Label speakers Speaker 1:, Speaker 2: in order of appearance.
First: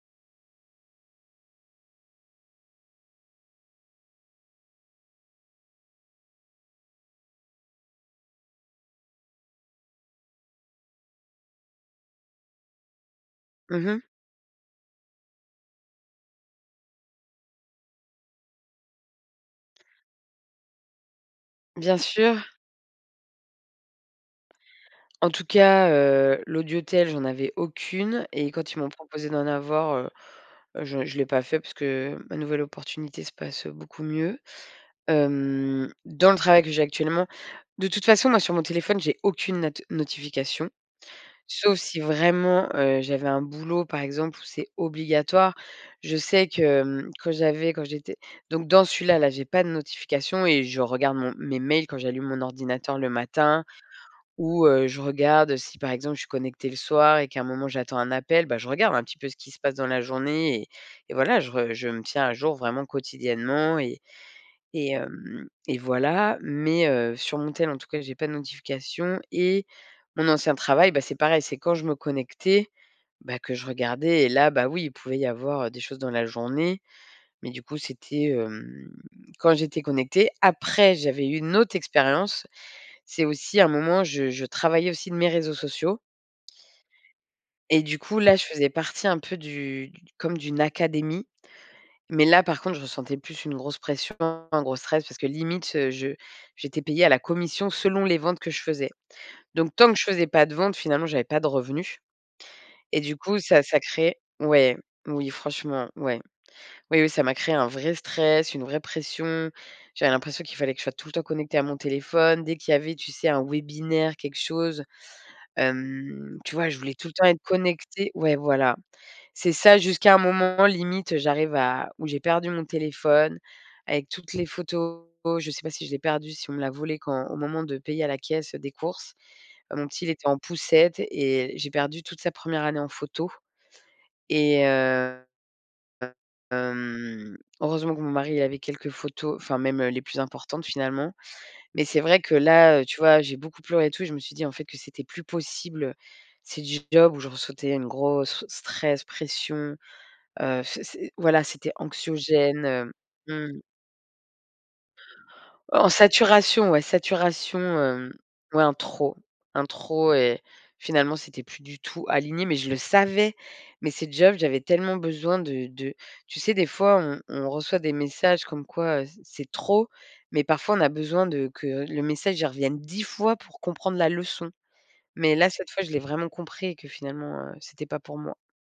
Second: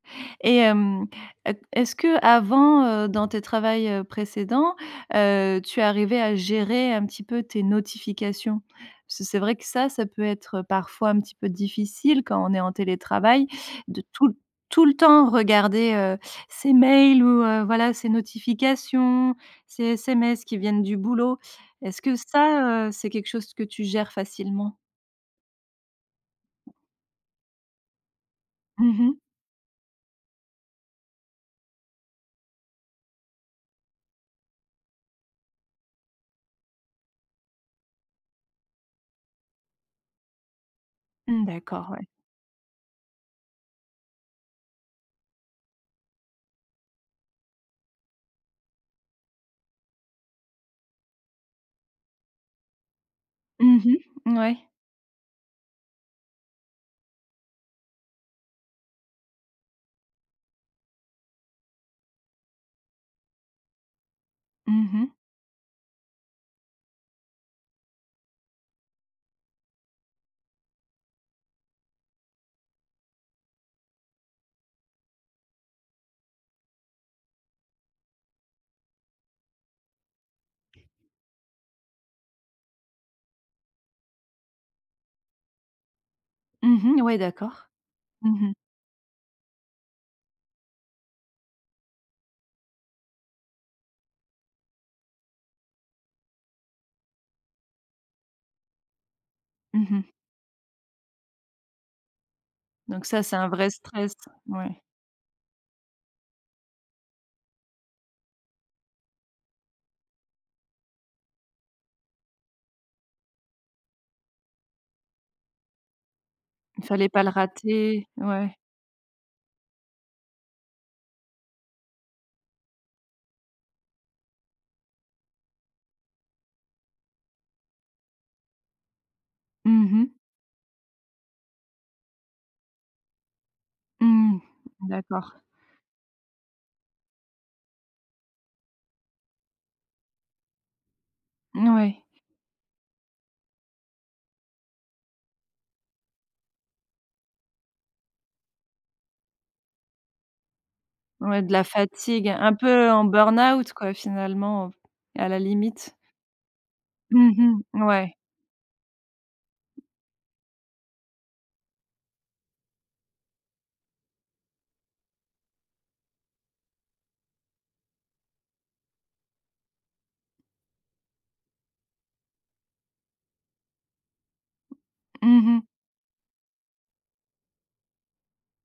Speaker 1: Et hem, e q est-ce que avant, heu, dans tes travails, heu, précédents, heu, tu es arrivée à gérer un petit peu tes notifications? Parce que c'est vrai que ça ça peut être, parfois, un petit peu difficile quand on est en télétravail,
Speaker 2: Mmh
Speaker 1: de
Speaker 2: mh.
Speaker 1: tout tout le temps regarder, heu, ses mails ou, heu, voilà ses notifications, ses SMS qui viennent du boulot.
Speaker 2: Bien
Speaker 1: Est-ce que
Speaker 2: sûr.
Speaker 1: ça, heu, c'est quelque chose que tu gères facilement?
Speaker 2: En tout cas, heu, l'audiotel, j'en avais aucune et quand ils m'ont
Speaker 1: Mmh mh.
Speaker 2: proposé d'en avoir, heu heu, je je l'ai pas fait parce que ma nouvelle opportunité se passe, heu, beaucoup mieux, hem, dans le travail que j'ai actuellement. De toute façon moi sur mon téléphone, j'ai aucune not notification,
Speaker 1: Mmh,
Speaker 2: sauf
Speaker 1: d'accord,
Speaker 2: si
Speaker 1: ouais.
Speaker 2: vraiment, heu, j'avais un boulot par exemple, où c'est obligatoire. Je sais que, hem, quand j'avais quand j'étais donc dans celui-là, là, j'ai pas de notification et je regarde mon mes mails quand j'allume mon ordinateur le matin
Speaker 1: Mmh mh, n ouais.
Speaker 2: ou, heu, je regarde, si par exemple je suis connectée le soir et qu'à un moment j'attends un appel, bah, je regarde un petit peu ce qui se passe dans la journée et et voilà, je re je me tiens à jour vraiment quotidiennement et
Speaker 1: Mmh
Speaker 2: et
Speaker 1: mh.
Speaker 2: hem et voilà. Mais, heu, sur mon tel en tout cas, j'ai pas de notifications et mon ancien travail, bah, c'est pareil, c'est quand je me connectais, bah, que je regardais et là, bah oui, il pouvait y avoir, heu, des choses dans la journée. Mais du coup, c'était, hem, quand j'étais connectée. Après, j'avais eu une autre expérience. C'est aussi un moment je je travaillais aussi de mes réseaux sociaux
Speaker 1: Mmh mh ouais, d'accord.
Speaker 2: et du coup, là, je
Speaker 1: Mmh mh.
Speaker 2: faisais partie un peu comme du du comme d'une académie. Mais là par contre, je ressentais plus une grosse pression, un gros stress parce que limite, je j'étais payée à la commission selon les ventes que je faisais. Donc
Speaker 1: Mmh
Speaker 2: tant que je
Speaker 1: mh.
Speaker 2: faisais pas de vente, finalement j'avais pas de revenus et
Speaker 1: Donc
Speaker 2: du
Speaker 1: ça, c'est
Speaker 2: coup,
Speaker 1: un
Speaker 2: ça
Speaker 1: vrai
Speaker 2: ça
Speaker 1: stress,
Speaker 2: crée ouais,
Speaker 1: ouais.
Speaker 2: oui, franchement, ouais. Oui oui, ça m'a créé un vrai stress, une vraie pression. J'avais l'impression qu'il fallait que je sois tout le temps connectée à mon téléphone. Dès qu'il y avait, tu sais, un webinaire, quelque chose, hem, tu vois? Je
Speaker 1: Il ne
Speaker 2: voulais tout
Speaker 1: fallait
Speaker 2: le
Speaker 1: pas
Speaker 2: temps
Speaker 1: le
Speaker 2: être
Speaker 1: rater,
Speaker 2: connectée ouais,
Speaker 1: ouais.
Speaker 2: voilà. C'est ça, jusqu'à un moment limite, j'arrive à où j'ai perdu mon téléphone avec toutes les photos je sais pas si je l'ai perdu, si on me l'a volé quand au moment de payer à la caisse des courses. Mon
Speaker 1: Mmh
Speaker 2: petit, il
Speaker 1: mh.
Speaker 2: était en poussette et j'ai perdu toute sa 1re année en photo
Speaker 1: Mmh.
Speaker 2: et heu
Speaker 1: D'accord.
Speaker 2: heu, hem, heureusement que mon mari avait quelques photos enfin même les plus importantes finalement.
Speaker 1: N
Speaker 2: Mais
Speaker 1: ouais.
Speaker 2: c'est vrai que là, heu, tu vois, j'ai beaucoup pleuré tout et je me suis dit en fait que c'était plus possible. C'est du job où je ressentais une grosse stress, pression, heu, f c'est,
Speaker 1: Ouais,
Speaker 2: voilà,
Speaker 1: de la
Speaker 2: c'était
Speaker 1: fatigue, un
Speaker 2: anxiogène,
Speaker 1: peu
Speaker 2: heu,
Speaker 1: en
Speaker 2: mmh.
Speaker 1: burn-out quoi, finalement, à la
Speaker 2: En
Speaker 1: limite?
Speaker 2: saturation, ouais, saturation,
Speaker 1: Mmh mh.
Speaker 2: hem,
Speaker 1: Ouais.
Speaker 2: ouais, un trop un trop et finalement c'était plus du tout aligné, mais je le savais. Mais ces jobs, j'avais tellement besoin de de tu sais, des fois, on on reçoit des messages comme quoi, heu, c'est c'est trop, mais parfois on a besoin de que le message il revienne 10 fois pour comprendre la leçon. Mais
Speaker 1: Mmh
Speaker 2: là,
Speaker 1: mh.
Speaker 2: cette fois, je l'ai vraiment compris et que finalement, heu, c'était pas pour moi.